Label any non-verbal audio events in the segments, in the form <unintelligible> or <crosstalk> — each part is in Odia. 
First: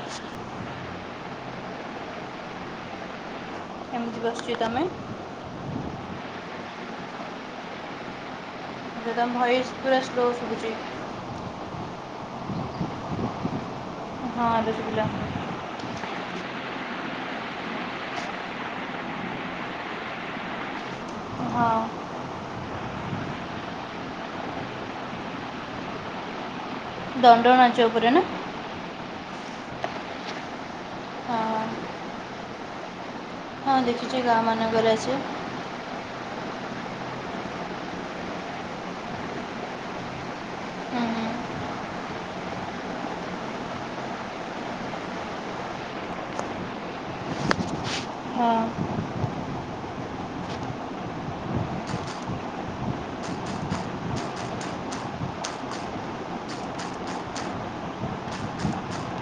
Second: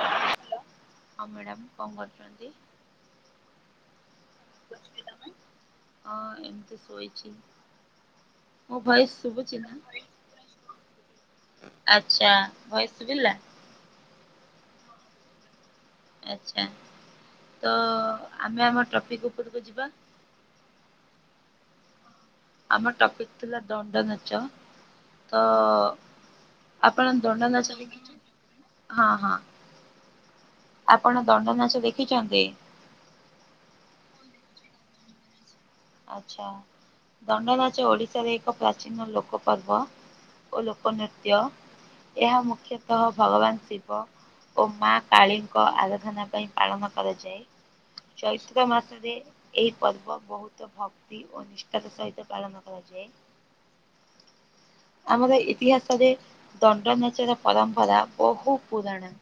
ହାଲୋ ହଁ ମ୍ୟାଡ଼ାମ କଣ କରୁଛନ୍ତି? ଏମିତି ବସିଛ ତମେ? ହଁ ଏମତି ଶୋଇଛି ମୋ ଏବେ ଭଏସ୍ ତମ ଶୁଭୁଛି ଭଏସ୍ ନା। ପୁରା ସ୍ଲୋ ଶୁଭୁଛି। ଆଛା ଭଏସ୍ ଶୁଭିଲା। ହଁ ଏବେ ଶୁଭିଲା ଆଚ୍ଛା ତ ଆମେ ଆମ ଟ୍ରପିକ୍ ଉପରକୁ ଯିବା। ହଁ। ଆମ ଟପିକ୍ ଥିଲା ଦଣ୍ଡ ନାଚ ତ। ଆପଣ ଦଣ୍ଡ ଦଣ୍ଡନାଚ ନାଚ ଉପରେ ନା ଦେଖିଛନ୍ତି। ହଁ ହଁ ଆପଣ ହଁ ଦଣ୍ଡନାଚ ଦେଖିଛନ୍ତି। ହଁ ଦେଖୁଛି ଗାଁ ମାନଙ୍କରେ ଆସିବେ। ଆଚ୍ଛା ଦଣ୍ଡନାଚ ଓଡିଶାରେ ଏକ ପ୍ରାଚୀନ ଲୋକ ପର୍ବ। ଓ ଲୋକ ହୁଁ ହୁଁ ନୃତ୍ୟ ଏହା ମୁଖ୍ୟତଃ ଭଗବାନ୍ ଶିବ। ଓ ମା କାଳୀଙ୍କ ଆରାଧନା ପାଇଁ ପାଳନ କରାଯାଏ। ହଁ ଚଇତ୍ର ମାତ୍ରାରେ ଏହି ପର୍ବ ବହୁତ୍ ଭକ୍ତି ଓ ନିଷ୍ଠାତା ସହିତ ପାଳନ କରାଯାଏ। ଆମର ଇତିହାସରେ ଦଣ୍ଡ ନାଚର ପରମ୍ପରା ବହୁ ପୁରାଣା।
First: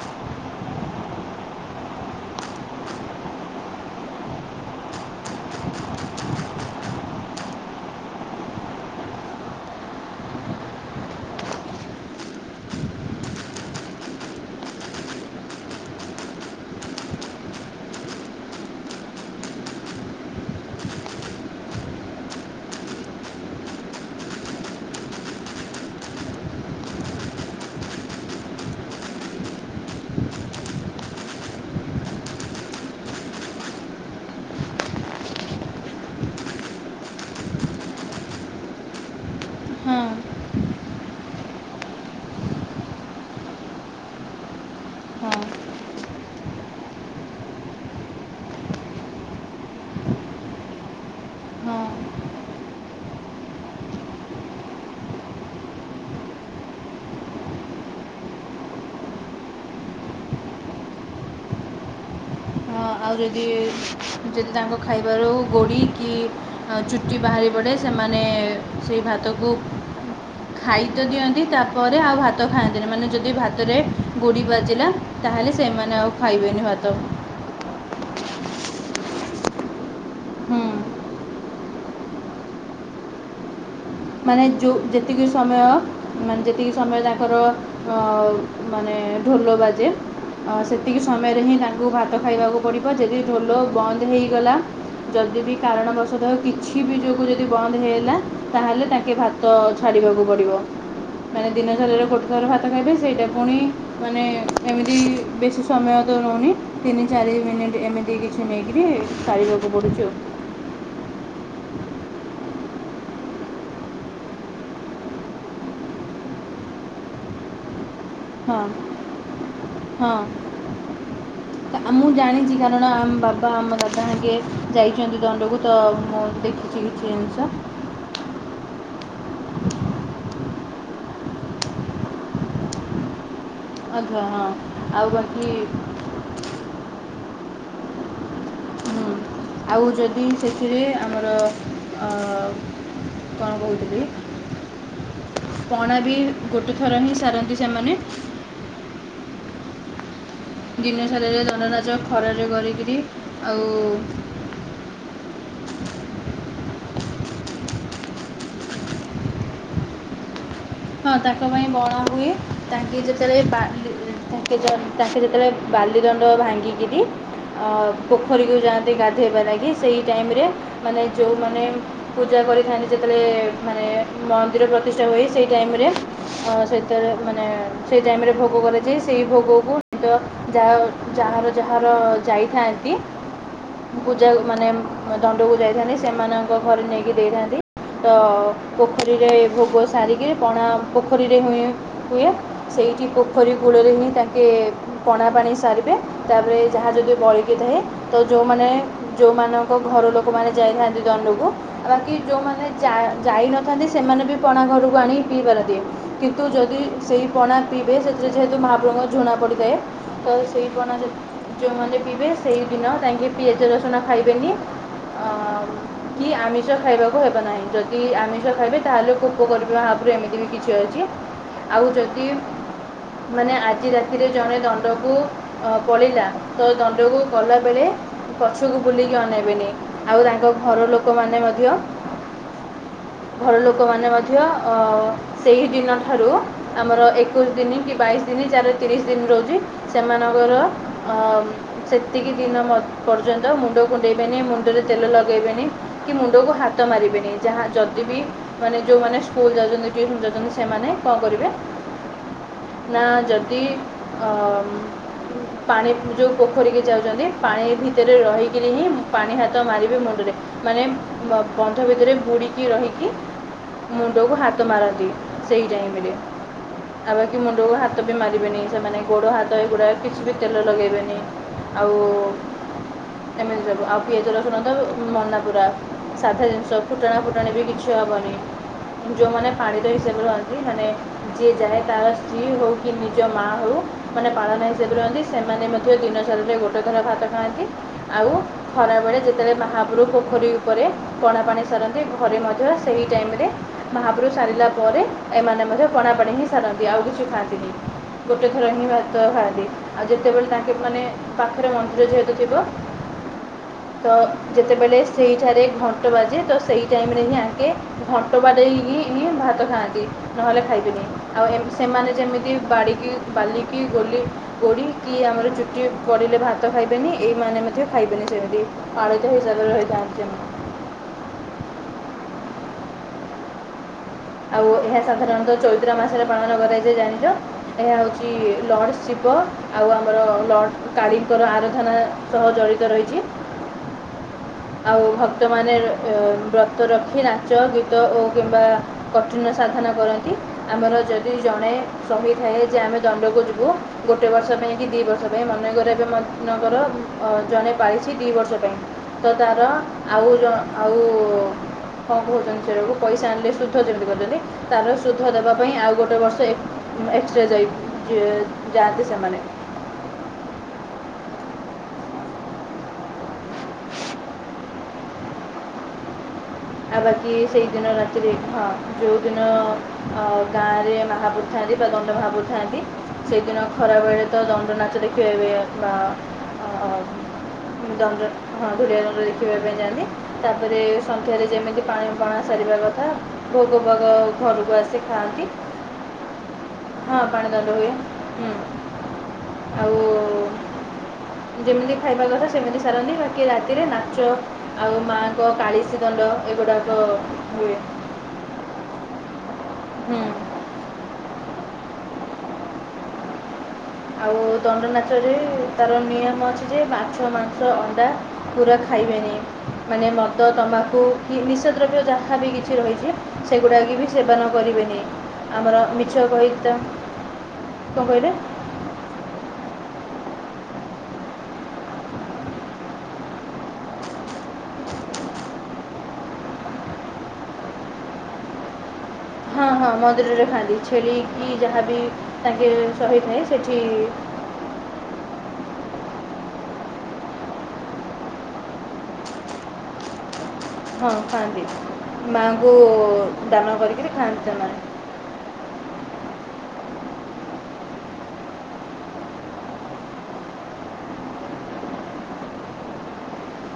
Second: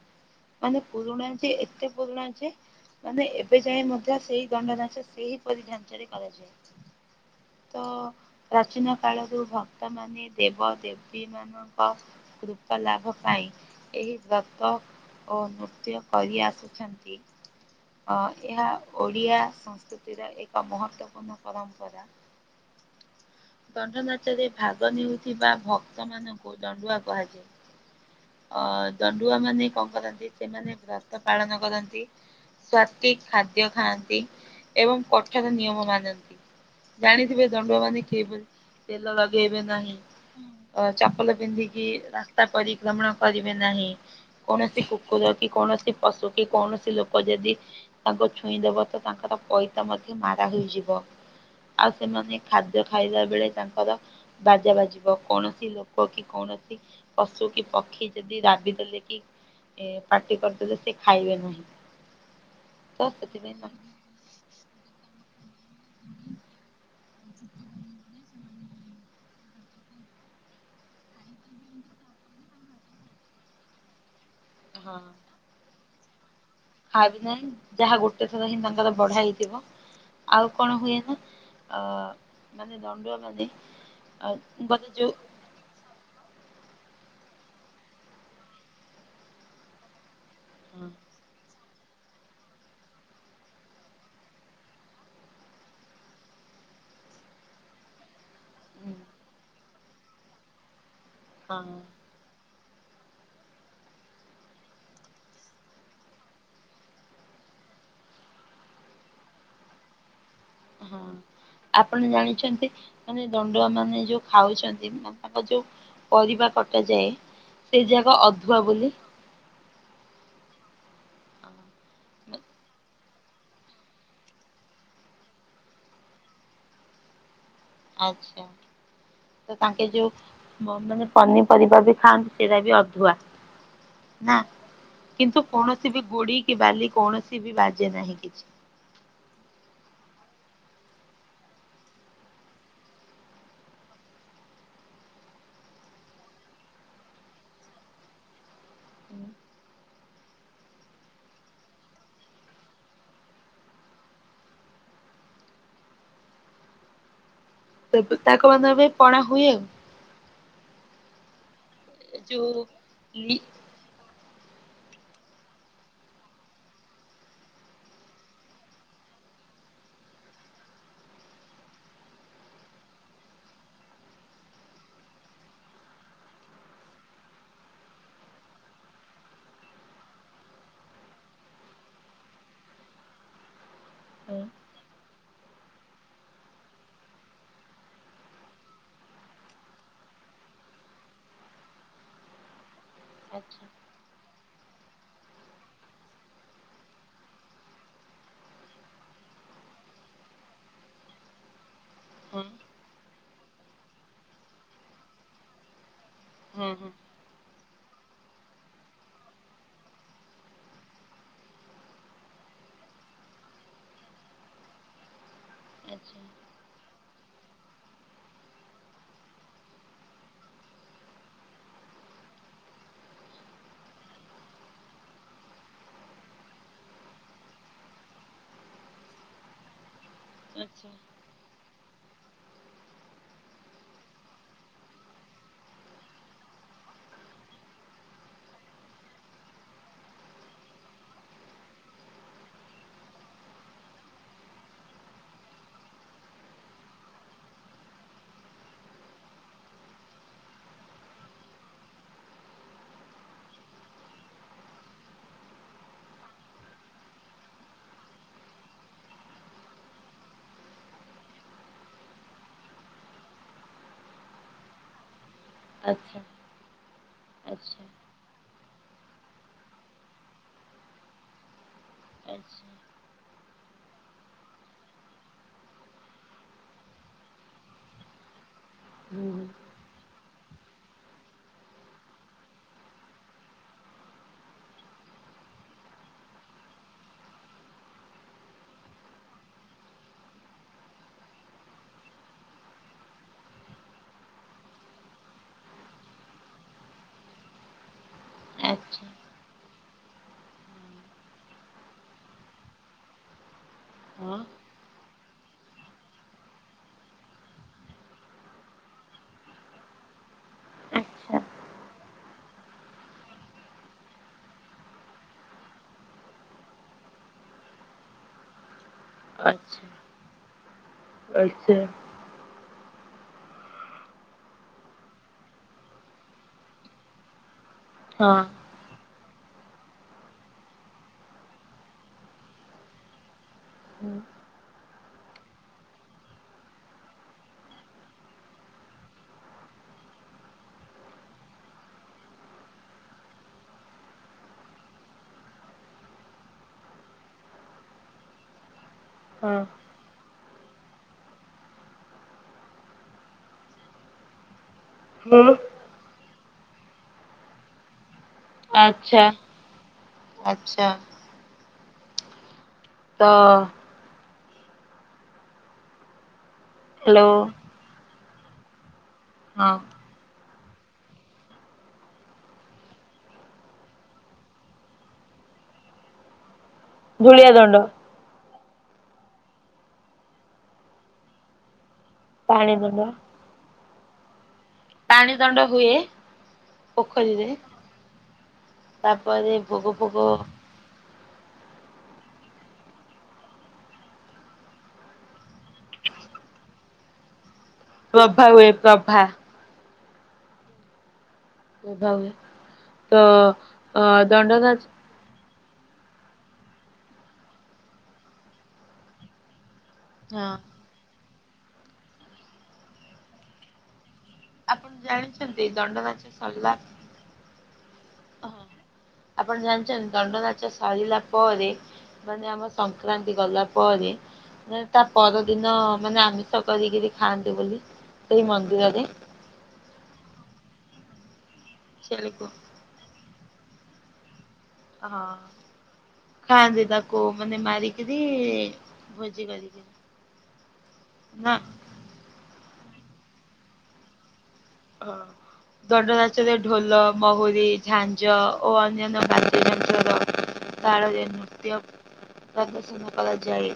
ମାନେ ପୁରୁଣା ଯେ ଏତେ ପୁରୁଣା ଯେ ମାନେ ଏବେ ଯାଏ ମଧ୍ୟ ସେଇ ଦଣ୍ଡନାାଶ ସେହି ପରି ଢାଞ୍ଚାରେ କରାଯାଏ। ତ ପ୍ରାଚୀନ କାଳରୁ ଭକ୍ତ ମାନେ ଦେବ ଦେବୀ ମାନଙ୍କ। କୃପା ଲାଭ ପାଇଁ ଏହି ବ୍ରତ ଓ ନୃତ୍ୟ କରି ଆସୁଛନ୍ତି। ଅ ଏହା ଓଡ଼ିଆ ସଂସ୍କୃତିର ଏକ ମହତ୍ତପୂର୍ଣ୍ଣ ପରମ୍ପରା। ଦଣ୍ଡ ନାଚରେ ଭାଗ ନେଉଥିବା ଭକ୍ତମାନଙ୍କୁ ଦଣ୍ଡୁଆ କୁହାଯାଏ। ଅ ଦଣ୍ଡୁଆ ମାନେ କଣ କରନ୍ତି, ସେମାନେ ବ୍ରତ ପାଳନ କରନ୍ତି। ସ୍ଵାତି ଖାଦ୍ୟ ଖାଆନ୍ତି ଏବଂ କଠର ନିୟମ ମାନନ୍ତି। ଜାଣିଥିବେ ଦଣ୍ଡୁଆ ମାନ କେବେ ତେଲ ଲଗେଇବେ ନାହିଁ। ହଁ ଚପଲ ପିନ୍ଧିକି ରାସ୍ତା ପରିକ୍ରମଣ କରିବେ ନାହିଁ। କୌଣସି କୁକୁର ହଁ କି କୌଣସି ପଶୁ କି କୌଣସି ଲୋକ ଯଦି ତାଙ୍କୁ ଛୁଇଁଦବ ତ ତାଙ୍କର ପଇସ ମଧ୍ୟ ମାରା ହେଇଯିବ ହଁ ଆଉ ସେମାନେ ଖାଦ୍ୟ ଖାଦ୍ୟ ଖାଇଲା ବେଳେ ତାଙ୍କର ବାଜା ବାଜିବ କୌଣସି ଲୋକ କି କୌଣସି ପଶୁ କି ପକ୍ଷୀ ଯଦି ରାବିଦଲେ କି ଏ ପାଟି କରିଦେଲେ ସେ ଖାଇବେ ନାହିଁ। ହଁ ତ ଆଉ ଯଦି ସେଥିପାଇଁ ଯଦି ତାଙ୍କ ଖାଇବାରୁ ଗୋଡ଼ି କି। ଆଉ ଚୁଟି ବାହାରି ପଡ଼େ ସେମାନେ ସେଇ ଭାତକୁ ଖାଇ ତ ଦିଅନ୍ତି। ତାପରେ ଆଉ ଭାତ ଖାଆନ୍ତିନି, ମାନେ ଯଦି ଭାତରେ ଗୋଡ଼ି ବାଜିଲା, ତାହେଲେ ସେମାନେ ଆଉ ଖାଇବେନି ଭାତ ଖାଇବି ଯାହା ଗୋଟେ ଥର ହିଁ ତାଙ୍କର ବଢା ହେଇଥିବ, ଆଉ ହୁଁ କଣ ହୁଏ ନା ଅ ମାନେ ଦଣ୍ଡୁଆ ମାନେ ମାନେ ଯେଉଁ ଗତ ଯୋଉ ଯେତିକି ସମୟ, ମାନେ ଯେତିକି ସମୟ ତାଙ୍କର ମାନେ ଢୋଲ ବାଜେ, ସେତିକି ସମୟରେ ହିଁ ତାଙ୍କୁ ଭାତ ଖାଇବାକୁ ପଡ଼ିବ, ଯଦି ଢୋଲ ବନ୍ଦ ହେଇଗଲା ଯଦି ବି କାରଣବଶତଃଉ କିଛି ବି ଯୋଗୁ ଯଦି ବନ୍ଦ ହେଇଗଲା ତା'ହେଲେ ତାଙ୍କେ ଭାତ ଛାଡ଼ିବାକୁ ପଡ଼ିବ, ମାନେ ହଁ ଦିନସାରାରେ ଗୋଟେ ଘର ଭାତ ଖାଇବେ, ସେଇଟା ପୁଣି ମାନେ ଏମିତି ବେଶୀ ସମୟ ତ ରହୁନି ତିନି ଚାରି ମିନିଟ୍ ଏମିତି କିଛି ନେଇକିରି ସାରିବାକୁ ପଡ଼ୁଛି ଆଉ ହଁ ଅଁ ଆପଣ ଜାଣିଛନ୍ତି ମାନେ ଦଣ୍ଡୁଆ ମାନେ ଯୋଉ ଖାଉଛନ୍ତି ତାଙ୍କ ଯୋଉ ପରିବା କଟାଯାଏ ସେ ଯାକ ହଁ ଅଧୁଆ ବୋଲି ହଁ ତ ମୁଁ ଜାଣିଛି କାରଣ ଆମ ବାବା ଆମ ଦାଦା ଆକେ ଯାଇଛନ୍ତି ଦଣ୍ଡକୁ ତ ମୁଁ ଦେଖିଛି <unintelligible> ଆଛା ତ ତାଙ୍କେ ଯୋଉ ମାନେ ପନିପରିବା ବି ଖାଆନ୍ତି ସେଇଟା ବି ଅଧୁଆ ଆଚ୍ଛା ନା ହଁ ଆଉ କିନ୍ତୁ ବାକି କୌଣସି ବି ଗୋଡି କି ବାଲି କୌଣସି ବି ବାଜେ ନାହିଁ କିଛି ଆଉ ଯଦି ସେଥିରେ ଆମର କଣ କହୁଥିଲି? ପଣା ବି ଗୋଟେ ଥର ହିଁ ସାରନ୍ତି ସେମାନେ ହୁଁ ଦିନସାରରେ ଦଣ୍ଡ ନାଚ ଖରାରେ କରିକରି ଆଉ ତାକୁ ମ ପଣା ହୁଏ ଆଉ ହଁ ତାଙ୍କ ପାଇଁ ବଳା ଏ ହୁଏ ଯୋଉ ତାଙ୍କୁ ଲି ଯେତେବେଳେ ତାଙ୍କେ ଯେତେବେଳେ ବାଲି ଦଣ୍ଡ ଭାଙ୍ଗିକିରି ପୋଖରୀକୁ ଯାଆନ୍ତି ଗାଧୋଇବା ଲାଗି, ସେଇ ଟାଇମରେ ମାନେ ଯୋଉଁମାନେ ପୂଜା କରିଥାନ୍ତି ଯେତେବେଳେ ମାନେ ମନ୍ଦିର ପ୍ରତିଷ୍ଠା ହୁଏ ସେଇ ଟାଇମରେ ସେତେବେଳେ ମାନେ ସେଇ ଟାଇମରେ ଭୋଗ କରାଯାଏ ସେଇ ଭୋଗକୁ ଯା ଯାର ଯାହାର ଯାଇଥାନ୍ତି <inaudible> ପୂଜା ମାନେ ଗକୁ ଯାଇଥାନ୍ତି, ସେମାନଙ୍କ ଘରେ ନେଇକି ଦେଇଥାନ୍ତି, ତ ପୋଖରୀରେ ଭୋଗ ସାରିକି ପଣା ପୋଖରୀରେ ହୁଏ, ହୁଏ ସେଇଠି ପୋଖରୀ ଆଚ୍ଛା କୁଳରେ ହିଁ ତାଙ୍କ କିଏ ପଣା ପାଣି ସାରିବେ ତାପରେ ଯାହା ଯଦି ବଳକି ଥାଏ ତ ଯେଉଁମାନେ, ଯେଉଁମାନଙ୍କ ଘର ଲୋକମାନେ ଯାଇଥାନ୍ତି ଦଣ୍ଡକୁ ବାକି ହଁ ଯୋଉମାନେ ଯା-ଯାଇନଥାନ୍ତି ସେମାନେ ବି ପଣା ଘରକୁ ଆଣିି ପିଇ ପାରନ୍ତି କିନ୍ତୁ ତ ହଁ ଯଦି ହଁ ସେଇ ପଣା ପିଇବେ ସେଥିରେ ଯେହେତୁ ମହାପ୍ରଭୁଙ୍କ ଝୁଣା ପଡ଼ିଥାଏ, ତ ସେଇ ପଣା ଯେ ଯୋଉମାନେ ପିିଇବେ, ସେଇଦିନ ଯାଇଁକି ପିଆଜ ରସୁଣ ଖାଇବେନି। <inaudible> କି ଆମିଷ ଖାଇବାକୁ ହେବ ନାହିଁ, ଯଦି ଆମିଷ ଖାଇବେ ତାହେଲେ କୋପ କରିବେ ମହ ରୁ ଏମିତି ବି କିଛି ଅଛି ଆଉ ଯଦି ମାନେ ଆଜି ରାତିରେ ଜଣେ ଦଣ୍ଡକୁ ଅ ପଳେଇଲା ତ ଦଣ୍ଡକୁ ଗଲା ବେଳେ ପଛକୁ ବୁଲିକି ଅନେଇବେନି। ଆଉ ତାଙ୍କ ଘର ଆଚ୍ଛା ଲୋକ ମାନେ ମଧ୍ୟ, ଘର ଲୋକ ମାନ ମଧ୍ୟ <unintelligible> ସେଇ ଦିନ ଠାରୁ ଆମର ଏକୋଇଶି ଦିନି କି ବାଇଶି ଦିନି ଯାର ତିରିଶ ଦିନି ରହୁଛି- ସେମାନଙ୍କର ଅ ସେତିକି ଦିନ ପର୍ଯ୍ୟନ୍ତ ମୁଣ୍ଡ କୁଣ୍ଡେଇବେନି ମୁଣ୍ଡରେ ତେଲ ଲଗେଇବେନି କି ମୁଣ୍ଡକୁ ହାତ ମାରିବେନି ଯାହା ଯଦି ବି ମାନେ ଯୋଉମାନେ ସ୍କୁଲ୍ ଯାଉଛନ୍ତି ଟିଉସନ୍ ଯାଉଛନ୍ତି ସେମାନେ କଣ କରିବେ ନା ଯଦି ଅ ପାଣି ଯୋଉ ପୋଖରୀକୁ ଯାଉଛନ୍ତି ପାଣି ଭିତରେ ରହିକିରି ହିଁ ପାଣି ହାତ ମାରିବେ ମୁଣ୍ଡରେ ମାନେ ବନ୍ଧ ଭିତରେ ବୁଡିକି ରହିକି ମୁଣ୍ଡକୁ ହାତ ମାରନ୍ତି ସେଇ ଟାଇମରେ ଆଚ୍ଛା ଆମେ ବି ମୁଣ୍ଡକୁ ଆଚ୍ଛା ହାତ- ବି ମାରିବେନି ସେମାନେ ଗୋଡ଼ ହାତ ଏଗୁଡ଼ାକ କିଛି ବି ତେଲ ଲଗେଇବେନି ଆଉ ଆଚ୍ଛା ଏମିତି ସବୁ ଆଉ ପିଆଜ ରସୁଣ ତ ମନା ପୁରା ସାଧା ଜିନିଷ ଫୁଟାଣା ଫୁଟଣ ବି କିଛି ହବନି ହୁଁ ଯୋଉମାନେ ପାଣି ସେ ହିସାବରେ ଆଜି ମାନେ ଯିଏ ଯାଏ ତାର ସ୍ତ୍ରୀ ହଉ କି ନିଜ ମା ହଉ ମାନେ ପାଳନ ହିସାବରେ ରହନ୍ତି ସେମାନେ ମଧ୍ୟ ଦିନ ସାରା ଯାକରେ ଗୋଟେ ଥର ଭାତ ଖାଆନ୍ତି ଆଉ ଖରାବେଳେ ଯେତେବେଳେ ମହାପୁରୁ ପୋଖରୀ ଉପରେ ପଣା ପାଣି ସାରନ୍ତି ଘରେ ମଧ୍ୟ ସେହି ଟାଇମ୍ ରେ ମହାପୁରୁ ସାରିଲା ପରେ ଏମାନେ ମଧ୍ୟ ପଣାପାଣି ହିଁ ସାରନ୍ତି ଆଉ କିଛି ଖାଆନ୍ତିନି ଗୋଟେ ହୁଁ ଥର ହିଁ ଆଚ୍ଛା ଭାତ ଖାଆନ୍ତି ଆଉ ଯେତେବେଳେ ତାଙ୍କେ ମାନେ ପାଖରେ ମନ୍ଦିର ଯେହେତୁ ଥିବ ତ ହଁ ଯେ ସେତେବେଳେ ସେଇଠାରେ ଘଣ୍ଟ ବାଜେ ତ ସେଇ ଟାଇମ୍ ହିଁ ୟାଙ୍କେ ଘଣ୍ଟ ବାଡ଼େଇ କି ହିଁ ଭାତ ଖାଆନ୍ତି, ନହେଲେ ଖାଇବେନି ଆଚ୍ଛା ଆଉ ସେମାନେ ଯେମିତି ବାଡ଼ିକି ବାଲିକି ଗଲି ଗୋଡ଼ିକି ଆମର ଚୁଟି ପଡ଼ିଲେ ଭାତ ଖାଇବେନି ଏଇମାନେ ମଧ୍ୟ ଖାଇବେନି ସେମିତି <unintelligible> ହିସାବରେ ଆଚ୍ଛା ରହିଥାନ୍ତି ସେମିତି ଆଚ୍ଛା ଆଉ ଏହା ସାଧାରଣତଃ ଚୈତ୍ର ମାସରେ ପାଳନ କରାଯାଏ ଜାଣିଚ ଏହା ହେଉଛି ହଁ ଲଡ଼ସ୍ ଶିବ ଆଉ ଆମର ଲଡ଼ସ୍ କାଳୀଙ୍କର ଆରାଧନା ସହ ଜଡ଼ିତ ରହିଛି ଆଉ ଭକ୍ତମାନେ-ଅ- ବ୍ରତ ରଖି ନାଚ ଗୀତ ଓ କିମ୍ବା କଠିନ ସାଧନା କରନ୍ତି ଆମର ଯଦି ଜଣେ କହି ଥାଏ ଯେ ଆମେ ଦଣ୍ଡକୁ ଯିବୁ ଗୋଟେ ବର୍ଷ ପାଇଁ କି ଦି ବର୍ଷ ମନେକର ଏବେ ମନେଙ୍କର ଜଣେ ପାଳିଛି ଦି ବର୍ଷ ପାଇଁ ତ ତାର ହଁ ଆଉ ଜ ଆଉ କଣ କହୁଛନ୍ତି ସେଟାକୁ ପଇସା ଆଣିଲେ ସୁଦ୍ଧ ଯେମିତି କରିଛନ୍ତି ତାର ସୁଦ୍ଧ ହଁ ଦେବା ପାଇଁ ଆଉ ଗୋଟେ ବର୍ଷ ଏକ୍ସ ଏକ୍ସଟ୍ରା ଯାଇ ଯା ଆଚ୍ଛା ଆଛା ତ ଆ ହ୍ୟାଲୋ ବାକି ସେଇ ଦିନ ରାତିରେ ଆ ଯୋଉ ଦିନ ହଁ ଅ ଗାଁ ରେ ମହାପୁରୁ ଥାଆନ୍ତି ବା ଦଣ୍ଡ ମହାପୁରୁ ଥାଆନ୍ତି ସେଇଦିନ ଖରା ବେଳେ ତ ଦଣ୍ଡ ନାଚ ଦେଖିବେ ଏବେ ବା ଧୂଳିଆ ଦଣ୍ଡ ଦଣ୍ଡ ହଁ ଧୂଳିଆ ଦଣ୍ଡ ଦେଖିବା ପାଇଁ ଯାଆନ୍ତି ତାପରେ ସନ୍ଧ୍ୟାରେ ଯେମିତି ପାଣି ପଣା ପାଣି ସାରିବା ଦଣ୍ଡ। କଥା ଭୋଗ ଭାଗ ଘରକୁ ଆସି ପାଣି ଖାଆନ୍ତି ଦଣ୍ଡ ହୁଏ ହଁ ପୋଖରୀରେ ପାଣି ଦଣ୍ଡ ହୁଏ ତାପରେ ଭୋଗ ଆଉ ଫୋଗ ଯେମିତି ଖାଇବା କଥା ସେମିତି ସାରନ୍ତି ବାକି ରାତିରେ ନାଚ ଆଉ ମାଙ୍କ କାଳିସି ଦଣ୍ଡ ଏଗୁଡ଼ାକ ହୁଏ। ପ୍ରଭା ହୁଏ ପ୍ରଭା। ହୁଁ ଉଭା ହୁଏ ତ ଅ ଆଉ ଦଣ୍ଡ ନାଚ ଦଣ୍ଡନାଚ। ରେ ତାର ନିୟମ ଅଛି ଯେ ମାଛ, ମାଂସ, ଅଣ୍ଡା ପୁରା ଖାଇବେନି। ମାନେ ମଦ ହଁ ତମ୍ମାଖୁ କି ନିଶା ଦ୍ରବ୍ୟ ଯାହାବି କିଛି ରହିଛି ସେଗୁଡ଼ାକ ବି ସେବନ ଆପଣ କରିବେନି ଜାଣିଛନ୍ତି ଆମର ଦଣ୍ଡ ମିଛ ନାଚ କହିକି ସରିଲା ତ କଣ କହିଲେ? ହଁ ଆପଣ ଜାଣିଛନ୍ତି ଦଣ୍ଡ ନାଚ ସାରିଲା ପରେ ମାନେ ଆମ ସଂକ୍ରାନ୍ତି ଗଲା ପରେ ମ ତା ପରଦିନ ମାନେ ଆମିଷ କରିକିରି ଖାଆନ୍ତି ବୋଲି ସେଇ ମନ୍ଦିରରେ ହଁ ହଁ ମନ୍ଦିରରେ ଖାଆନ୍ତି ଛେଳି କି ଯାହାବି ତାଙ୍କେ ସହି ନାହିଁ ସେଠି ହଁ। ଖାଆନ୍ତି ତାକୁ ମାନେ ମାରିକିରି ଭୋଜି କରିକି ହଁ ନା ଖାଆନ୍ତି ମାଙ୍କୁ ଦାନ କରିକରି ଖାଆନ୍ତି ସେମାନେ। ହଁ। ଦଣ୍ଡନାଞ୍ଚରେ ଢୋଲ ମହୁୁରୀ ଝାଞ୍ଜ ଓ ଅନ୍ୟାନ୍ୟ ବାଦ୍ୟଯନ୍ତ୍ର ର ତାଳରେ ନୃତ୍ୟ ପ୍ରଦର୍ଶନ କରାଯାଏ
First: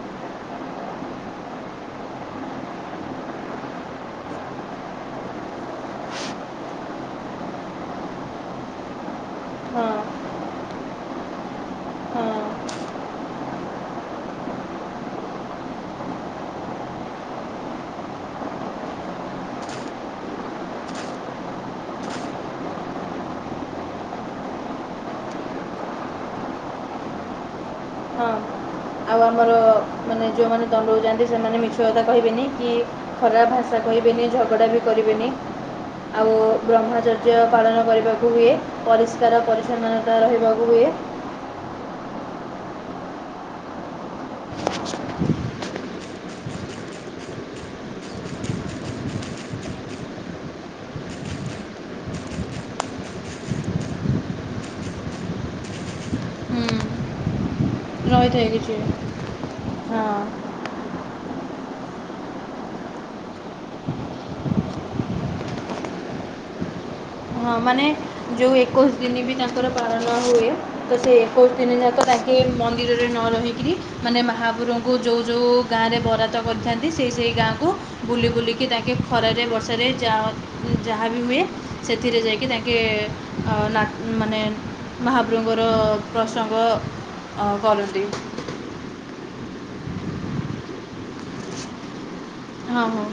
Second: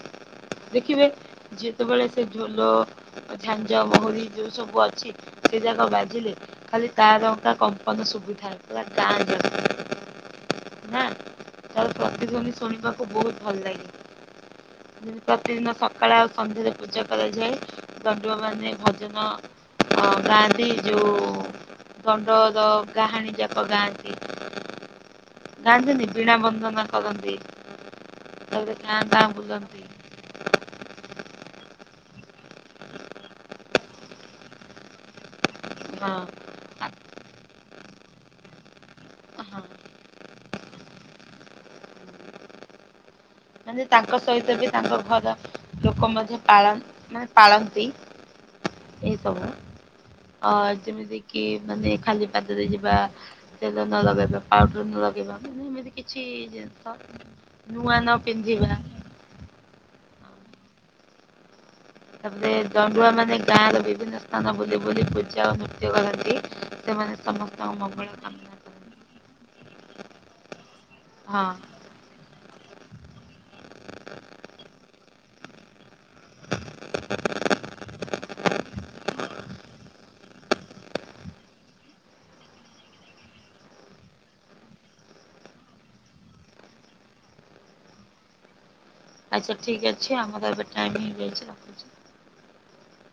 ଦେଖିବେ। ଯେତେବେଳେ ସେ ଝୋଲ ଝାଞ୍ଜ ମହୁରି ଯୋଉ ସବୁ ଅଛି ସେ ଯା ବାଜିଲେ ଖାଲି ତା ଟଙ୍କା କମ୍ପନ ଶୁବୁଥାଏ ପ ହଁ ନା ତାର ହଁ ପ୍ରତିଧ୍ଵନି ଶଣିବାକୁ ବହୁତ୍ ଭଲ ଲାଗେ। ପ୍ରତିଦିନ ସକାଳେ ଆଉ ସନ୍ଧ୍ୟାରେ ପୂଜା କରାଯାଏ। ଦଣ୍ଡୁଆ ମାନେ ଭଜନ ଗାଆ ଆଦି ଯେଉଁ ଗଣ୍ଡଦ ଗାହାଣୀଯାକ ଗାଆନ୍ତି। ଗାନ୍ଧିନୀ ବୀଣା ବନ୍ଦନା କରନ୍ତି। ହଁ ତାପରେ ଗାଁ ଆଉ ଗାଁ ଆମର ବୁଲନ୍ତି ମାନେ ଯେଉଁମାନେ ଦଣ୍ଡକୁ ଯାଆନ୍ତି ସେମାନେ ମିଛ କଥା କହିବେନି କି ଖରାପ ଭାଷା ଭାଶା କହିବେିନି ଝଗଡ଼ା ବି କରିବେନି ହଁ। ଆଉ ବ୍ରହ୍ମଚର୍ଯ୍ୟ ପାଳନ କରିବାକୁ ହୁଏ ପରିଷ୍କାର ହଁ ପରିଚ୍ଛନ୍ନତା ରହିବାକୁ ହୁଏ। ମାନେ ତାଙ୍କ ସହିତ ବି ତାଙ୍କ ଘର ଲୋକ ମଧ୍ୟ ପାଳନ ମାନେ ପାଳନ୍ତି ଏଇସବୁ। ଅ ଯେମିତି କି ମାନେ ଖାଲି ପାଦରେ ଯିବା ତେଲ ନ ଲଗେଇବା ପାଉଡର ନ ଲଗେଇବା ମାନେ ଏମିତି କିଛି ଜିନିଷ ନୂଆ ନ ପିନ୍ଧିବା <unintelligible> ହଁ। ତାପରେ ଜଣ୍ଡୁଆ ମାନେ ଗାଁ ର ବିଭିନ୍ନ ସ୍ଥାନ ବୁଲି ବୁଲି ପୂଜା ଓ ନୃତ୍ୟ କରନ୍ତି ସେମାନେ ହଁ ସମସ୍ତଙ୍କ ମାନେ ମଙ୍ଗଳ ଯେଉଁ କାମନା ଏକୋଇଶ କରନ୍ତି। ଦିନ ବି ତାଙ୍କର ପାଳନ ହୁଏ ତ ସେ ଏକୋଇଶ ହଁ ଦିନ ଯାକ ଲାଗି ଗି ସେ ମନ୍ଦିରରେ ନ ରହିକିରି ମାନେ ମହାପୁରଙ୍କୁ ଯେଉଁ ଯେଉଁ ଗାଁରେ ବରାଦ କରିଥାନ୍ତି ସେଇ ସେଇ ଗାଁକୁ ବୁଲି ବୁଲିକି ତାଙ୍କେ ଖରାରେ ବର୍ଷାରେ ଯାହା ଯାହା ବି ହୁଏ ଏଥିରେ ଯାଇକି ତାଙ୍କେ ନା ମାନେ ମହାପ୍ରଭୁଙ୍କର ପ୍ରସଙ୍ଗ ଅ କରନ୍ତି। ଆଚ୍ଛା ଠିକ ଅଛି ଆମର ଏବେ ଟାଇମ୍ ହେଇଯାଇଛି ରଖୁଛି। ହଁ ହଁ।